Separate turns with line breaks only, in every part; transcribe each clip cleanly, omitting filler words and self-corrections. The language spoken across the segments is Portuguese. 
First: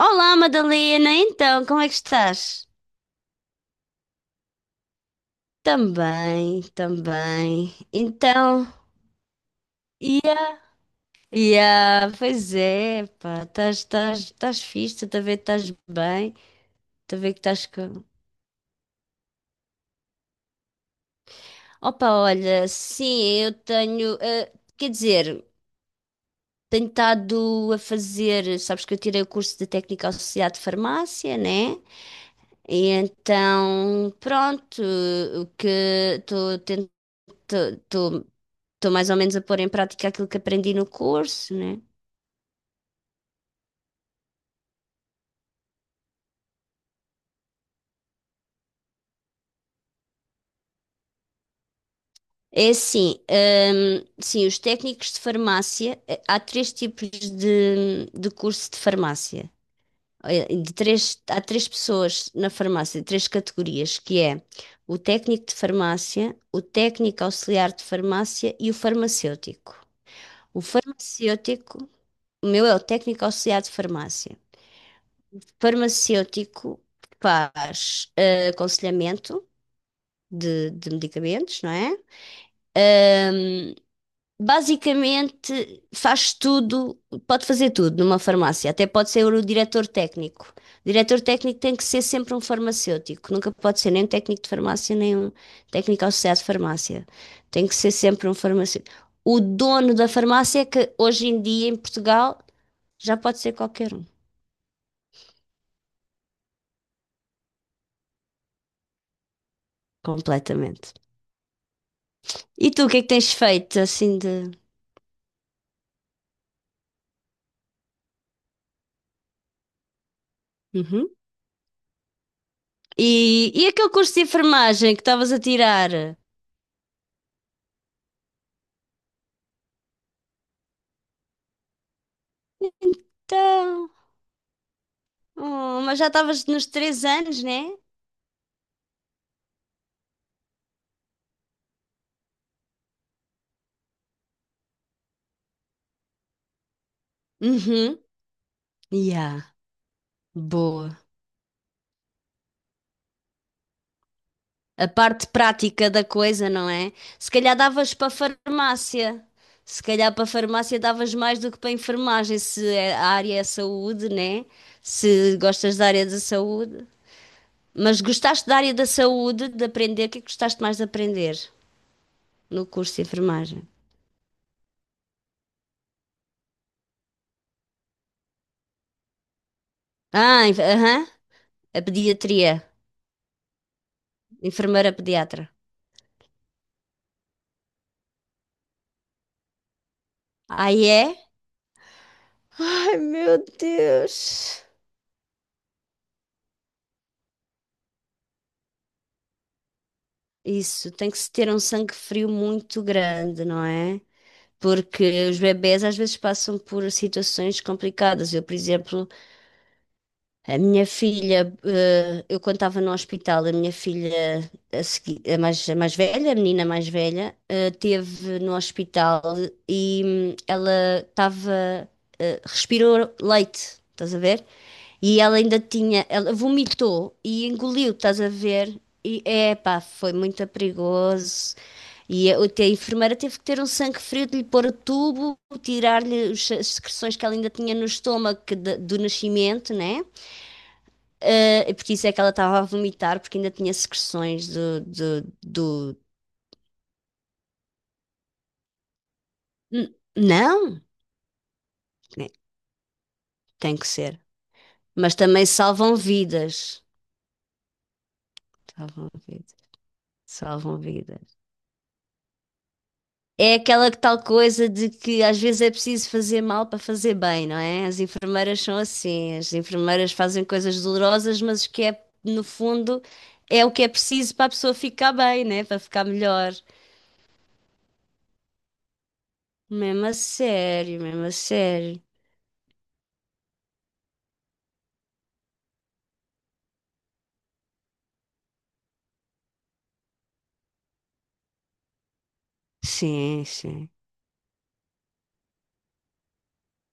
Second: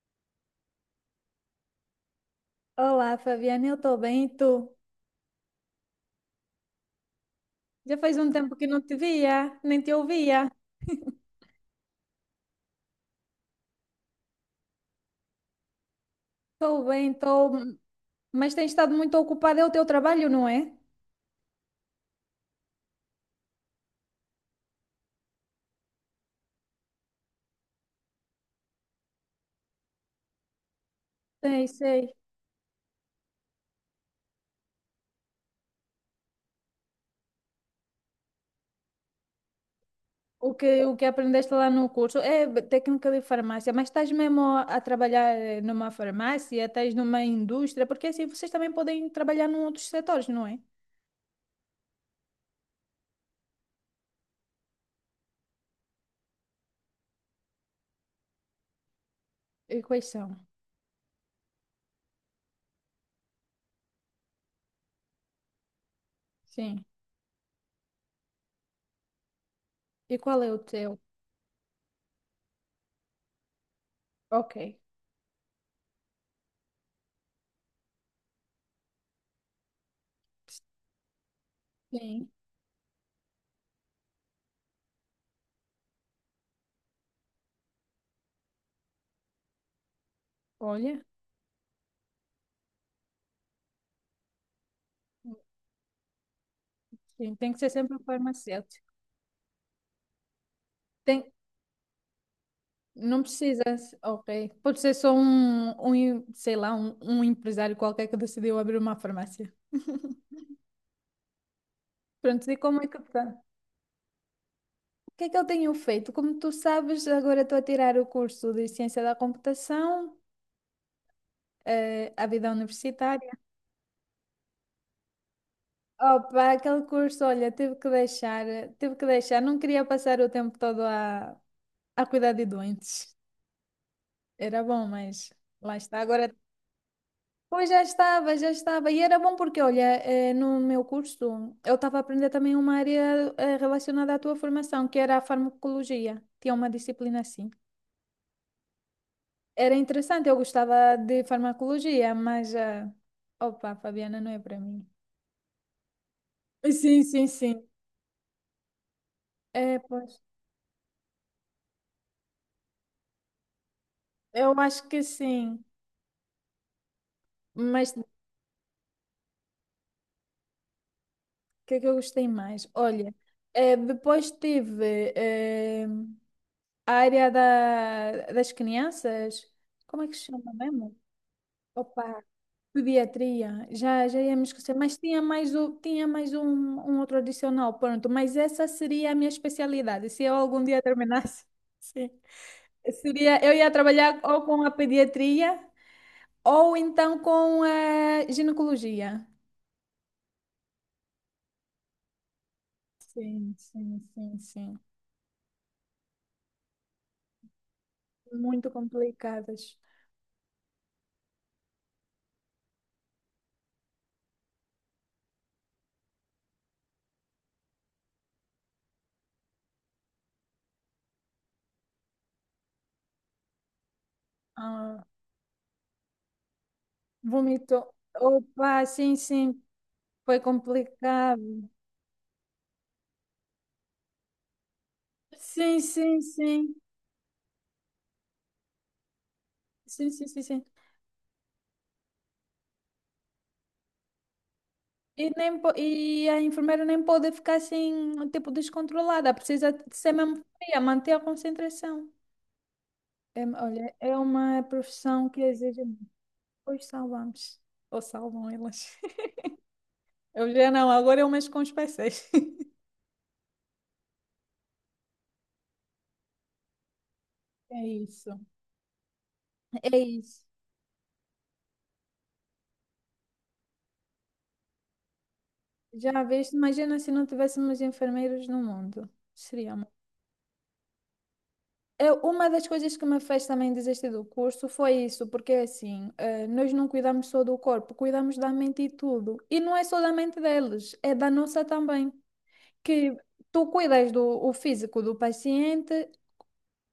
Olá, Madalena. Então, como é que estás?
Olá, Fabiana, eu estou bem, e tu?
Também, também.
Já faz um tempo que
Então,
não te via, nem te ouvia.
ia, pois é, pá, estás fixe, estou a ver que estás bem,
Estou bem,
estou a ver que
estou,
estás com...
mas tens estado muito ocupada, é o teu trabalho, não é?
Opa, olha, sim, eu tenho, quer dizer, tenho estado a fazer, sabes que eu tirei o curso de técnica associada de farmácia,
Sei,
né?
sei.
E então, pronto, o que estou tentando estou mais ou menos a pôr em prática aquilo que
O que,
aprendi no
o que aprendeste
curso,
lá
né?
no curso é técnica de farmácia, mas estás mesmo a trabalhar numa farmácia, estás numa indústria, porque assim vocês também podem trabalhar em outros setores, não é?
É assim, sim, os técnicos de farmácia, há três tipos de curso de farmácia.
E quais são?
Há três pessoas na farmácia, de três categorias, que é o técnico de farmácia, o
Sim.
técnico auxiliar de farmácia e o farmacêutico.
E qual é o
O
teu?
farmacêutico, o meu é o técnico auxiliar de farmácia.
Ok.
Farmacêutico faz aconselhamento de medicamentos, não é?
Sim.
Ahm, Basicamente faz tudo, pode fazer tudo numa farmácia, até pode ser o diretor técnico. O
Olha,
diretor técnico tem que ser sempre um farmacêutico, nunca pode ser nem um técnico de farmácia, nem um técnico associado de farmácia.
sim, tem que
Tem
ser
que ser
sempre
sempre um
farmacêutico.
farmacêutico. O dono da farmácia é que
Tem,
hoje em dia em Portugal já
não
pode ser
precisa,
qualquer um,
ok. Pode ser só um, sei lá, um empresário qualquer que decidiu abrir uma farmácia.
completamente.
Pronto, e
E tu,
como é
o que
que
é que
tá?
tens feito assim de.
O que é que ele tenho feito? Como tu sabes, agora estou a tirar o curso de Ciência da Computação,
Uhum.
a vida universitária.
E aquele curso de enfermagem que estavas a tirar?
Opa, aquele curso, olha, tive que deixar, tive que deixar. Não queria passar o tempo todo a cuidar de doentes.
Então,
Era bom, mas lá
oh,
está.
mas já
Agora
estavas nos 3 anos,
pois
né?
já estava, já estava. E era bom porque, olha, no meu curso eu estava a aprender também uma área relacionada à tua formação, que era a farmacologia. Tinha uma disciplina assim.
Uhum. Yeah,
Era interessante, eu gostava
boa.
de farmacologia, mas, opa, Fabiana, não é para mim.
A parte prática da coisa, não é?
Sim, sim,
Se calhar
sim.
davas para farmácia.
É,
Se
pois.
calhar para farmácia davas mais do que para enfermagem, se é- a área é saúde, né?
Eu acho que
Se
sim.
gostas da área da saúde.
Mas
Mas
o
gostaste da área da saúde, de aprender, o que é que gostaste mais de aprender
que é que eu gostei
no
mais?
curso de
Olha,
enfermagem?
depois tive a área da, das crianças. Como é que se
Ah,
chama mesmo?
aham, a
Opa,
pediatria.
pediatria, já, já ia me esquecer,
Enfermeira
mas tinha
pediatra.
mais, o, tinha mais um, um outro adicional, pronto, mas essa seria a minha especialidade, se eu algum dia
Aí é
terminasse, Sim.
Ai, meu
Seria, eu ia trabalhar ou com
Deus.
a pediatria ou então com a ginecologia.
Isso, tem que se ter um sangue frio muito grande,
Sim,
não
sim,
é?
sim, sim,
Porque os bebés às vezes passam por situações complicadas. Eu, por
muito
exemplo,
complicadas.
a minha filha, eu quando estava no hospital, a minha filha, a mais velha, a menina mais velha, teve no hospital e ela estava, respirou leite, estás a ver?
Ah,
E ela ainda tinha, ela vomitou e
vomito,
engoliu, estás a ver?
opa, sim,
E
sim,
epá, foi
foi
muito perigoso.
complicado.
E a enfermeira teve que ter um sangue frio de lhe pôr o tubo,
Sim, sim,
tirar-lhe as
sim,
secreções que ela ainda tinha no estômago que do nascimento, né?
sim, sim, sim, sim.
Porque isso é que ela estava a vomitar, porque ainda tinha secreções do-
E a enfermeira nem pode ficar assim, tipo, descontrolada. Precisa de ser mesmo fria,
Não,
manter a concentração.
né,
É,
tem que
olha, é
ser.
uma
Mas
profissão que
também
exige.
salvam vidas.
Pois salvamos. Ou salvam elas.
Salvam vidas.
Eu já
Salvam
não, agora eu
vidas.
mexo com os PCs.
É aquela que tal coisa de que às vezes é preciso fazer mal para fazer bem, não
É
é? As
isso.
enfermeiras são assim. As
É
enfermeiras
isso.
fazem coisas dolorosas, mas que é, no fundo, é o que é preciso para a pessoa ficar bem, né? Para ficar
Já
melhor.
viste? Imagina se não tivéssemos enfermeiros no mundo. Seria
Mesmo a sério, mesmo a sério.
Uma das coisas que me fez também desistir do curso foi isso, porque é assim, nós não cuidamos só do corpo, cuidamos da mente e tudo. E não é só da mente deles, é da nossa também. Que
Sim,
tu
sim.
cuidas do o físico do paciente,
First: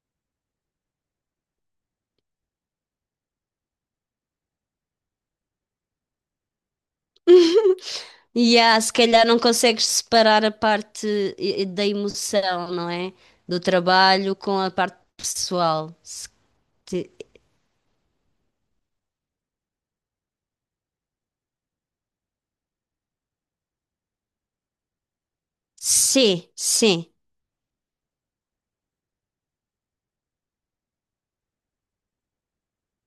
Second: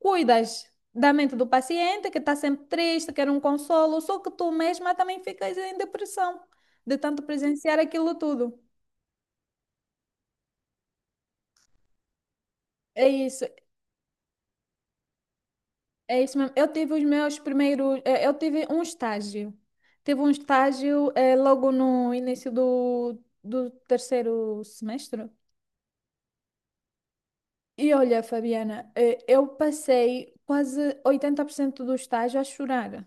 cuidas da mente do paciente, que está sempre triste, quer um consolo, só que tu mesma também ficas em depressão de tanto presenciar aquilo
E
tudo.
há, se calhar não consegues separar a parte da emoção, não
É
é?
isso.
Do trabalho com a parte pessoal.
É
Se
isso mesmo. Eu tive os
te-
meus primeiros. É, eu tive um estágio. Tive um estágio é, logo no início do, do terceiro semestre.
Sim, sim.
E olha, Fabiana, é, eu passei quase 80% do estágio a chorar.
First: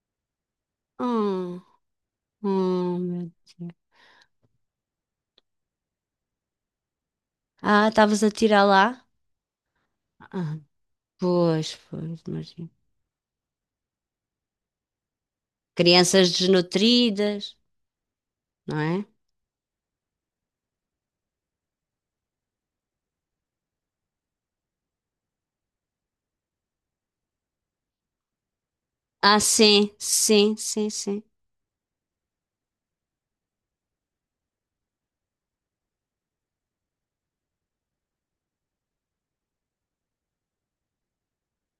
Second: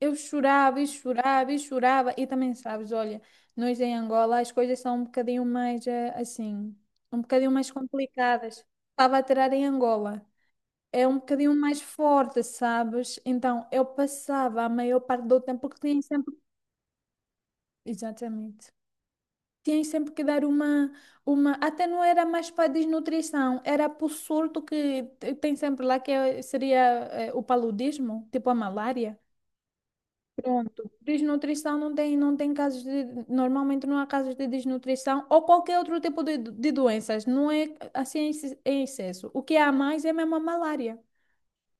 Eu chorava e chorava e
Hum,
chorava. E também sabes, olha,
Meu Deus.
nós em Angola as coisas são um bocadinho mais é, assim, um bocadinho mais
Ah, estavas a tirar
complicadas.
lá?
Estava a tirar em Angola.
Ah,
É um bocadinho
pois,
mais
pois,
forte,
imagino.
sabes? Então, eu passava a maior parte do tempo que tinha
Crianças
sempre.
desnutridas,
Exatamente.
não é?
Tinha sempre que dar uma, uma. Até não era mais para desnutrição, era para o surto tem sempre lá, seria o paludismo, tipo a malária.
Ah, sim, sim,
Pronto.
sim, sim.
Desnutrição não tem, não tem casos de. Normalmente não há casos de desnutrição ou qualquer outro tipo de doenças. Não é assim em excesso. O que há mais é mesmo a malária.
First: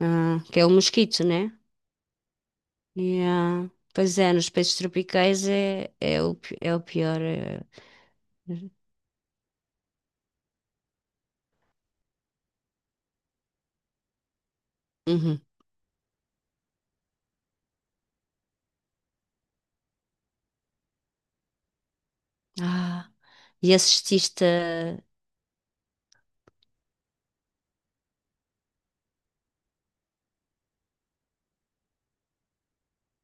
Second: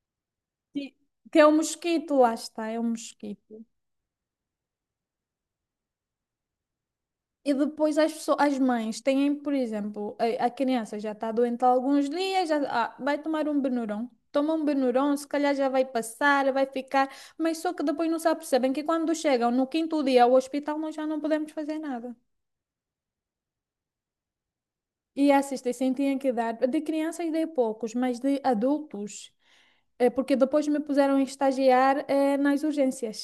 Ah, que é o
Sim,
mosquito,
que é
né?
o mosquito, lá está, é o mosquito.
Yeah. Pois é, nos países tropicais é, é o pior.
E depois as pessoas,
É,
as mães têm, por exemplo, a criança já está doente há alguns dias, já, ah, vai tomar um Benuron. Toma um Benuron, se
uhum.
calhar já vai passar, vai ficar, mas só que depois não se apercebem que quando chegam no quinto dia ao hospital nós já não podemos fazer nada.
Ah. E assististe a...
E a assistência tinha que dar, de crianças dei poucos, mas de adultos, porque depois me puseram a estagiar nas urgências.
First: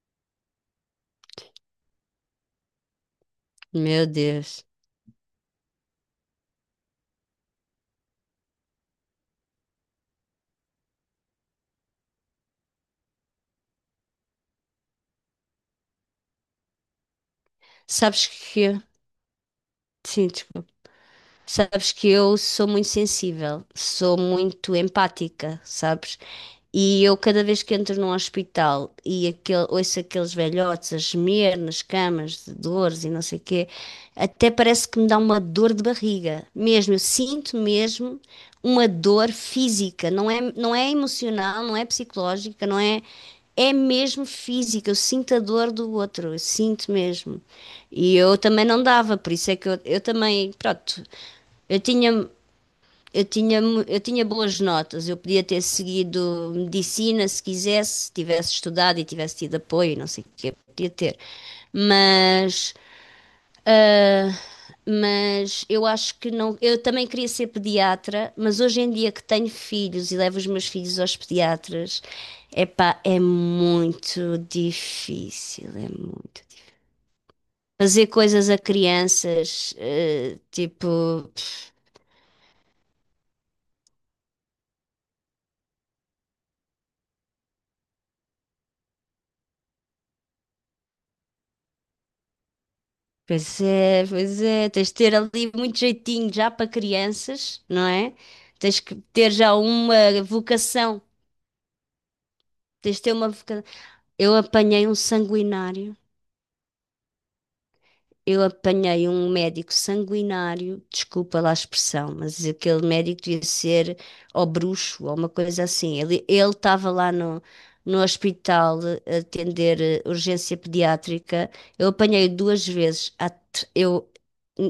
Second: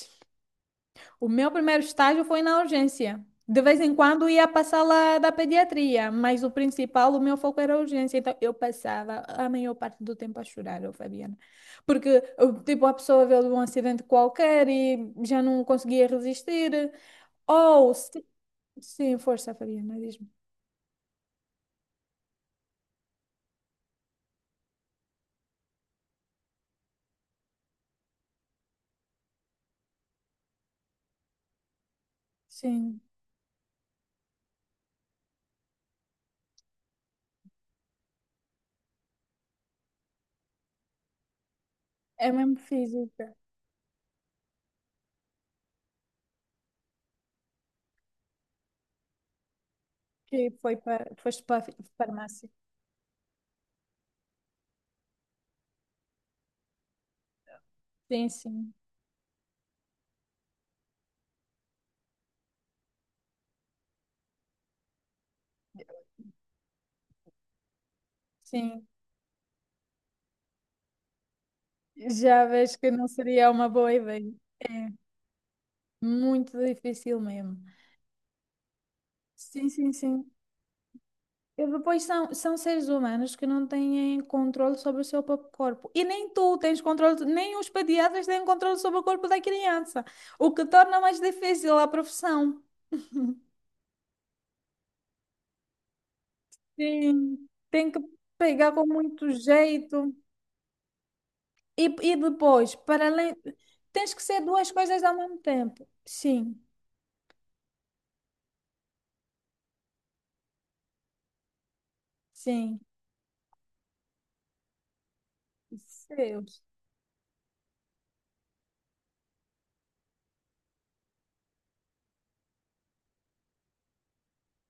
O meu primeiro estágio foi na urgência. De vez em
Meu
quando ia
Deus.
passar lá da pediatria, mas o principal, o meu foco era a urgência. Então eu passava a maior parte do tempo a chorar, eu, Fabiana. Porque, eu, tipo, a pessoa veio de um acidente qualquer e já não conseguia resistir. Ou, se-
Sabes que...
sim, força, Fabiana,
Sim,
diz-me.
desculpa. Sabes que eu sou muito sensível, sou muito empática, sabes? E eu, cada vez que entro num hospital ouço aqueles velhotes a gemer nas camas de
Sim,
dores e não sei o quê, até parece que me dá uma dor de barriga. Mesmo, eu sinto mesmo uma dor física, não é, não é emocional, não é
é mesmo
psicológica, não é.
física,
É mesmo física, eu sinto a dor do outro, eu sinto mesmo. E eu também não dava, por isso é que eu também, pronto.
foste para a
Eu tinha,
farmácia.
eu tinha boas notas, eu podia ter seguido medicina se quisesse,
Sim,
tivesse
sim,
estudado e tivesse tido apoio, não sei o que, podia ter. Mas, mas eu acho que não. Eu também queria ser pediatra, mas hoje
sim.
em dia que tenho filhos e levo os meus filhos aos pediatras,
Já vejo que
epá,
não
é
seria uma boa ideia.
muito
É
difícil, é muito
muito
difícil.
difícil mesmo.
Fazer coisas a
Sim,
crianças,
sim, sim.
tipo.
E depois são, são seres humanos que não têm controle sobre o seu próprio corpo. E nem tu tens controle, nem os pediatras têm controle sobre o corpo da criança, o que torna mais difícil a profissão.
Pois é, tens de ter ali muito jeitinho já para
Sim,
crianças, não
tem que
é?
pegar
Tens
com
que
muito
ter já
jeito.
uma vocação,
E, e depois,
tens de
para
ter uma
além,
vocação.
tens que
Eu
ser duas
apanhei um
coisas ao mesmo tempo.
sanguinário.
Sim,
Eu apanhei um médico sanguinário, desculpa lá a expressão, mas
sim.
aquele médico devia ser ou bruxo ou uma coisa assim. Ele
Deus,
estava lá no hospital a atender urgência pediátrica. Eu apanhei duas vezes. Eu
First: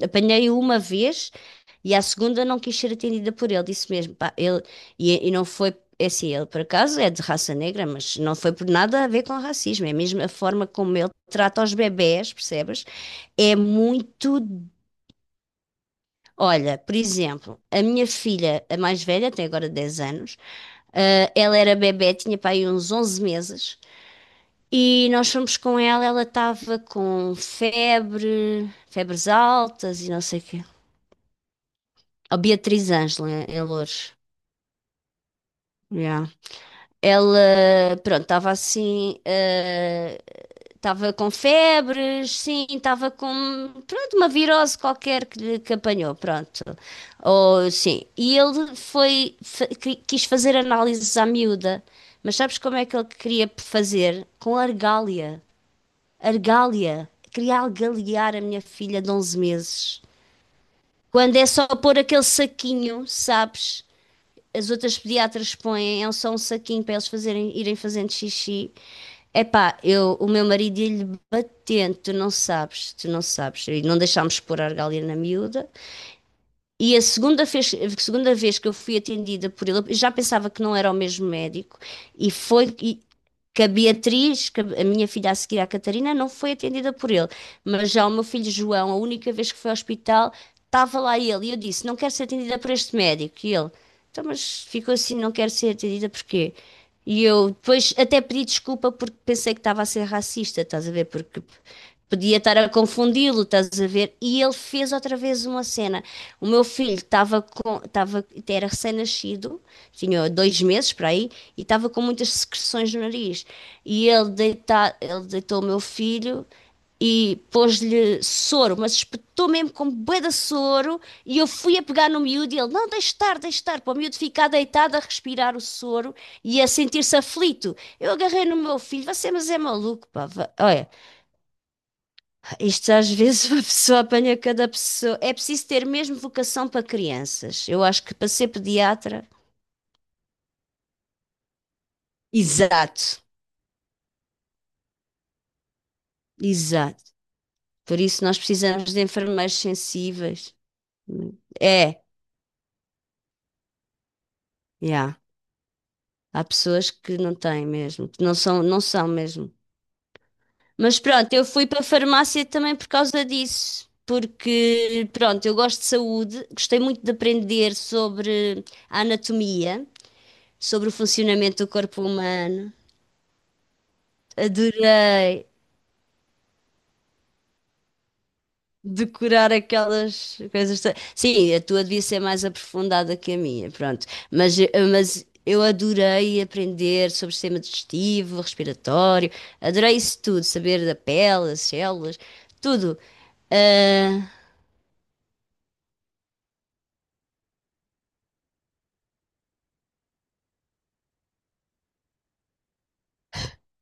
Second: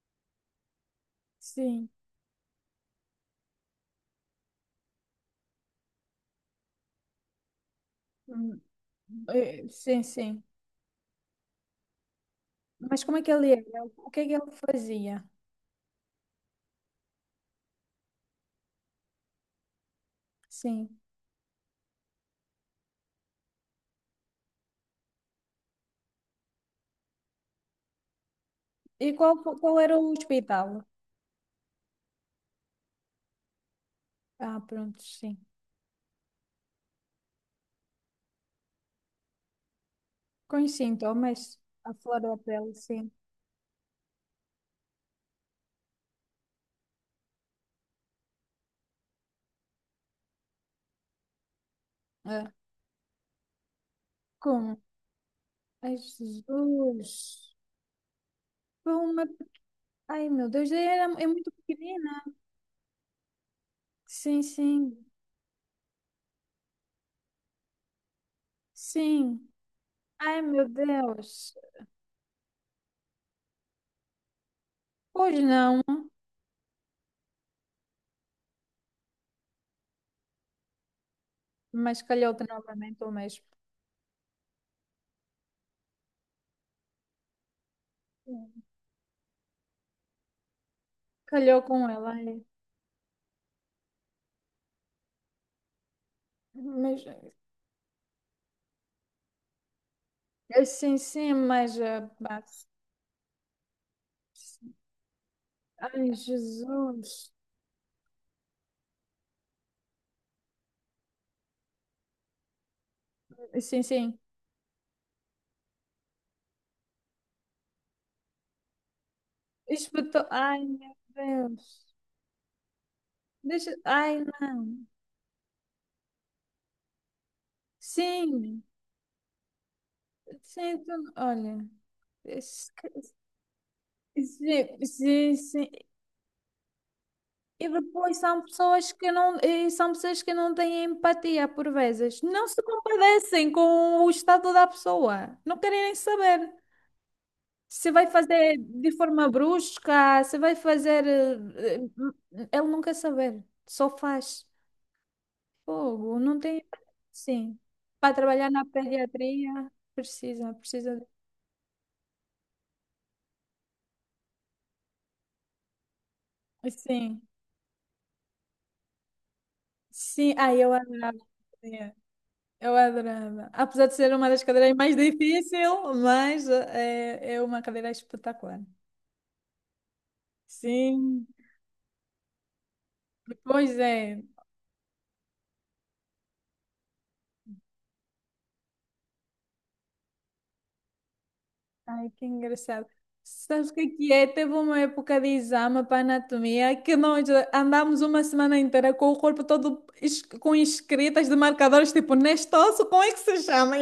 apanhei uma vez
sim.
e à segunda não quis ser atendida por ele, disse mesmo. Pá, e não foi, é assim, ele por acaso é de raça negra, mas não foi
Hum,
por nada a ver com racismo, é
sim,
mesmo a
sim.
forma como ele trata os bebés, percebes?
Mas como é que ele
É
era? O que é que
muito.
ele fazia?
Olha, por exemplo, a minha filha, a mais velha, tem agora 10 anos,
Sim.
ah, ela era bebé, tinha para aí uns 11 meses, e nós fomos com ela, ela estava com febre,
E
febres
qual, qual era
altas e
o
não sei o quê.
hospital?
A Beatriz Ângela, em Loures.
Ah, pronto, sim.
Yeah. Ela, pronto, estava assim, ah,
Com os
estava com
sintomas, a flor
febres,
da
sim,
pele, sim.
estava com, pronto, uma virose qualquer que, que apanhou, pronto. Ou, sim, e ele quis fazer análises à miúda, mas
É.
sabes como é que ele queria fazer? Com
Como?
argália,
Ai,
argália,
Jesus.
queria algaliar a minha
Foi
filha de
uma...
11 meses.
Ai, meu Deus, era, é
Quando é
muito
só pôr
pequenina.
aquele saquinho, sabes?
Sim,
As outras
sim,
pediatras põem, é só um saquinho para eles fazerem, irem fazendo xixi.
sim.
Epá, o
Ai,
meu
meu
marido ia-lhe
Deus.
batendo, tu não sabes, tu não sabes. E não deixámos pôr a argália na
Pois
miúda,
não,
e a segunda vez que eu fui atendida por ele, eu já pensava que não era o mesmo médico,
mas
e
calhou-te
foi e
novamente o mesmo.
que a Beatriz, que a minha filha a seguir, a Catarina, não foi atendida por ele. Mas já o meu filho
Sim.
João, a única vez que foi ao hospital, estava lá ele. E eu
Calhou
disse:
com
não
ela.
quero ser
Ai.
atendida por este médico. E ele: então, mas ficou assim, não quero ser atendida porquê?
Mas,
E eu depois até pedi desculpa porque pensei que estava a ser racista, estás a
sim,
ver?
sim,
Porque
mas...
podia
pá,
estar a confundi-lo, estás a ver? E ele
sim.
fez outra vez uma cena.
Ai,
O meu filho
Jesus.
era recém-nascido, tinha 2 meses para aí, e estava com muitas secreções no nariz.
Sim,
E
sim.
ele, ele deitou o meu filho e pôs-lhe soro, mas espetou mesmo com bué
Espetou.
de
Ai, meu
soro e eu fui a
Deus.
pegar no miúdo e ele, não, deixe
Deixa.
estar, para o miúdo
Ai,
ficar
não.
deitado a respirar o soro e a sentir-se aflito. Eu agarrei no
Sim,
meu filho, você mas é maluco, pá,
sim,
olha,
olha. es-
isto às vezes uma pessoa apanha cada
Sim,
pessoa. É
sim,
preciso
sim.
ter mesmo vocação para
E
crianças. Eu acho que
depois
para
são
ser
pessoas que
pediatra,
não, e são pessoas que não têm empatia por vezes. Não se
exato,
compadecem com o estado da pessoa. Não querem nem saber
exato.
se
Por
vai
isso nós
fazer de
precisamos de
forma
enfermeiros
brusca, se
sensíveis.
vai fazer.
É,
Ele não quer saber. Só faz.
yeah.
Fogo, não
Há
tem.
pessoas que não
Sim.
têm mesmo,
Para
que não
trabalhar
são,
na
não são mesmo.
pediatria, precisa,
Mas
precisa.
pronto, eu fui para a farmácia também por causa disso. Porque, pronto, eu gosto de saúde, gostei muito de
Sim.
aprender sobre a anatomia,
Sim. Ai, eu
sobre o
adorava.
funcionamento do
É,
corpo humano.
eu adorava. Apesar de ser uma das cadeiras mais
Adorei
difícil mas é, é uma cadeira espetacular.
decorar aquelas coisas.
Sim.
Sim, a tua devia ser mais aprofundada que a minha,
Pois
pronto.
é.
Mas, mas eu adorei aprender sobre sistema digestivo, respiratório, adorei isso tudo, saber da pele, as
Ai,
células,
que engraçado.
tudo.
Sabes o que é?
Ah,
Teve uma época de exame para anatomia que nós andámos uma semana inteira com o corpo todo com escritas de marcadores, tipo, neste osso, como é que se chama?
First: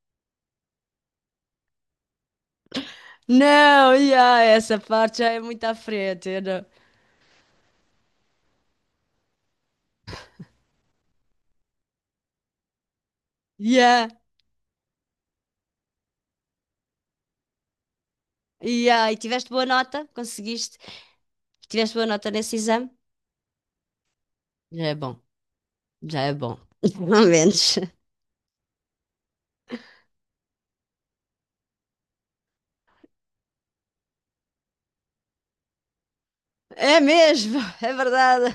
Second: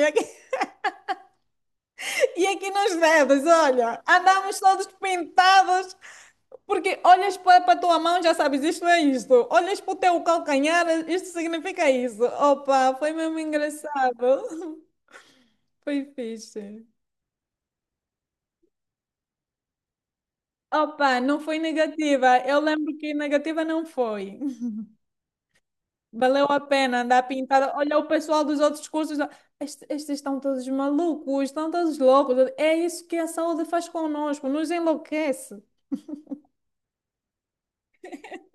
E aqui nas vedas,
não,
olha,
yeah,
andamos
essa
todos
parte já é muito à
pintados,
frente, eu não.
porque olhas para a tua mão já sabes, isto é isto. Olhas para o teu calcanhar, isto significa isso. Opa, foi mesmo
Yeah,
engraçado. Foi fixe.
yeah. E tiveste boa nota? Conseguiste?
Opa, não foi
Tiveste boa nota
negativa.
nesse
Eu
exame?
lembro que negativa não foi.
Já é bom, já é
Valeu
bom.
a pena andar
Pelo
pintada.
menos.
Olha o pessoal dos outros cursos. Ó, estes, estes estão todos malucos, estão todos loucos. É isso que a saúde faz conosco, nos enlouquece.
É mesmo, é verdade.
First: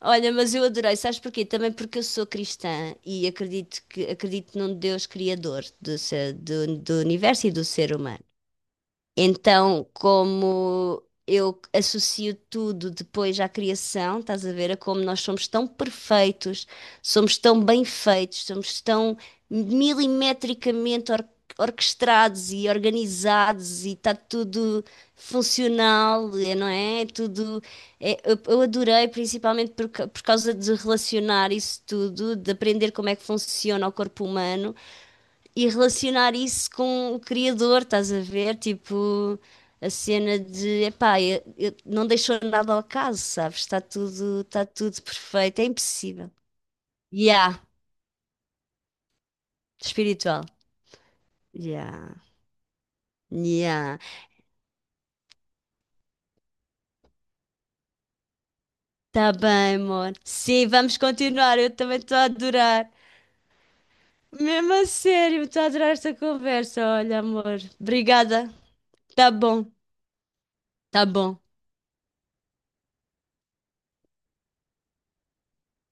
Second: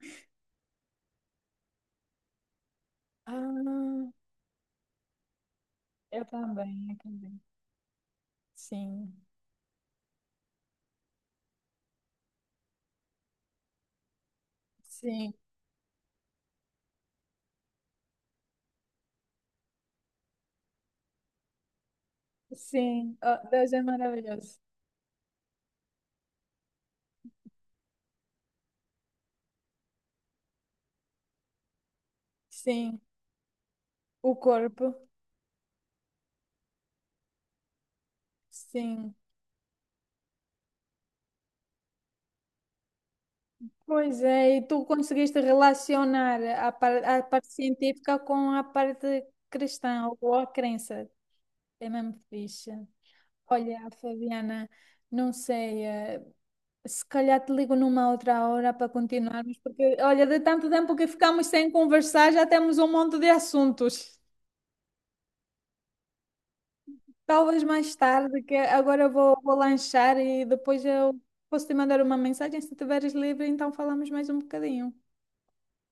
Olha, mas eu adorei, sabes porquê? Também porque eu sou cristã e acredito que
Ah,
acredito num Deus criador
eu também, eu
do
também.
universo e do ser humano.
Sim,
Então, como eu associo tudo depois à criação, estás a ver? A como nós
sim,
somos tão perfeitos, somos tão bem feitos, somos tão milimetricamente orquestrados e
sim. Ah, Deus é
organizados e está
maravilhoso.
tudo funcional, é, não é? É tudo. Eu adorei, principalmente por causa de relacionar isso tudo, de aprender
Sim,
como é que funciona o corpo
o
humano
corpo,
e relacionar isso com o criador, estás a ver?
sim.
Tipo, a cena de, epá, não deixou nada ao acaso, sabes?
Pois é, e
Está
tu
tudo
conseguiste
perfeito, é impossível.
relacionar a, a parte
Yeah,
científica com a parte cristã ou a
espiritual.
crença. É mesmo
Yeah,
fixe. Olha,
yeah.
Fabiana, não sei, se calhar te ligo numa outra hora para
Tá
continuarmos,
bem,
porque
amor.
olha, de
Sim,
tanto tempo
vamos
que ficamos
continuar, eu
sem
também estou a
conversar, já temos um
adorar.
monte de assuntos.
Mesmo a sério, estou a adorar esta conversa, olha, amor.
Talvez mais tarde,
Obrigada.
que agora eu
Tá
vou, vou
bom,
lanchar e depois
tá
eu
bom.
posso te mandar uma mensagem. Se estiveres livre, então falamos mais um bocadinho.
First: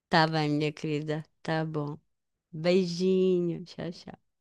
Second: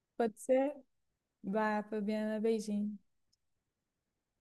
Tá
Pode
bem, minha
ser?
querida. Tá
Vá,
bom.
Fabiana, beijinho.
Beijinho. Tchau, tchau.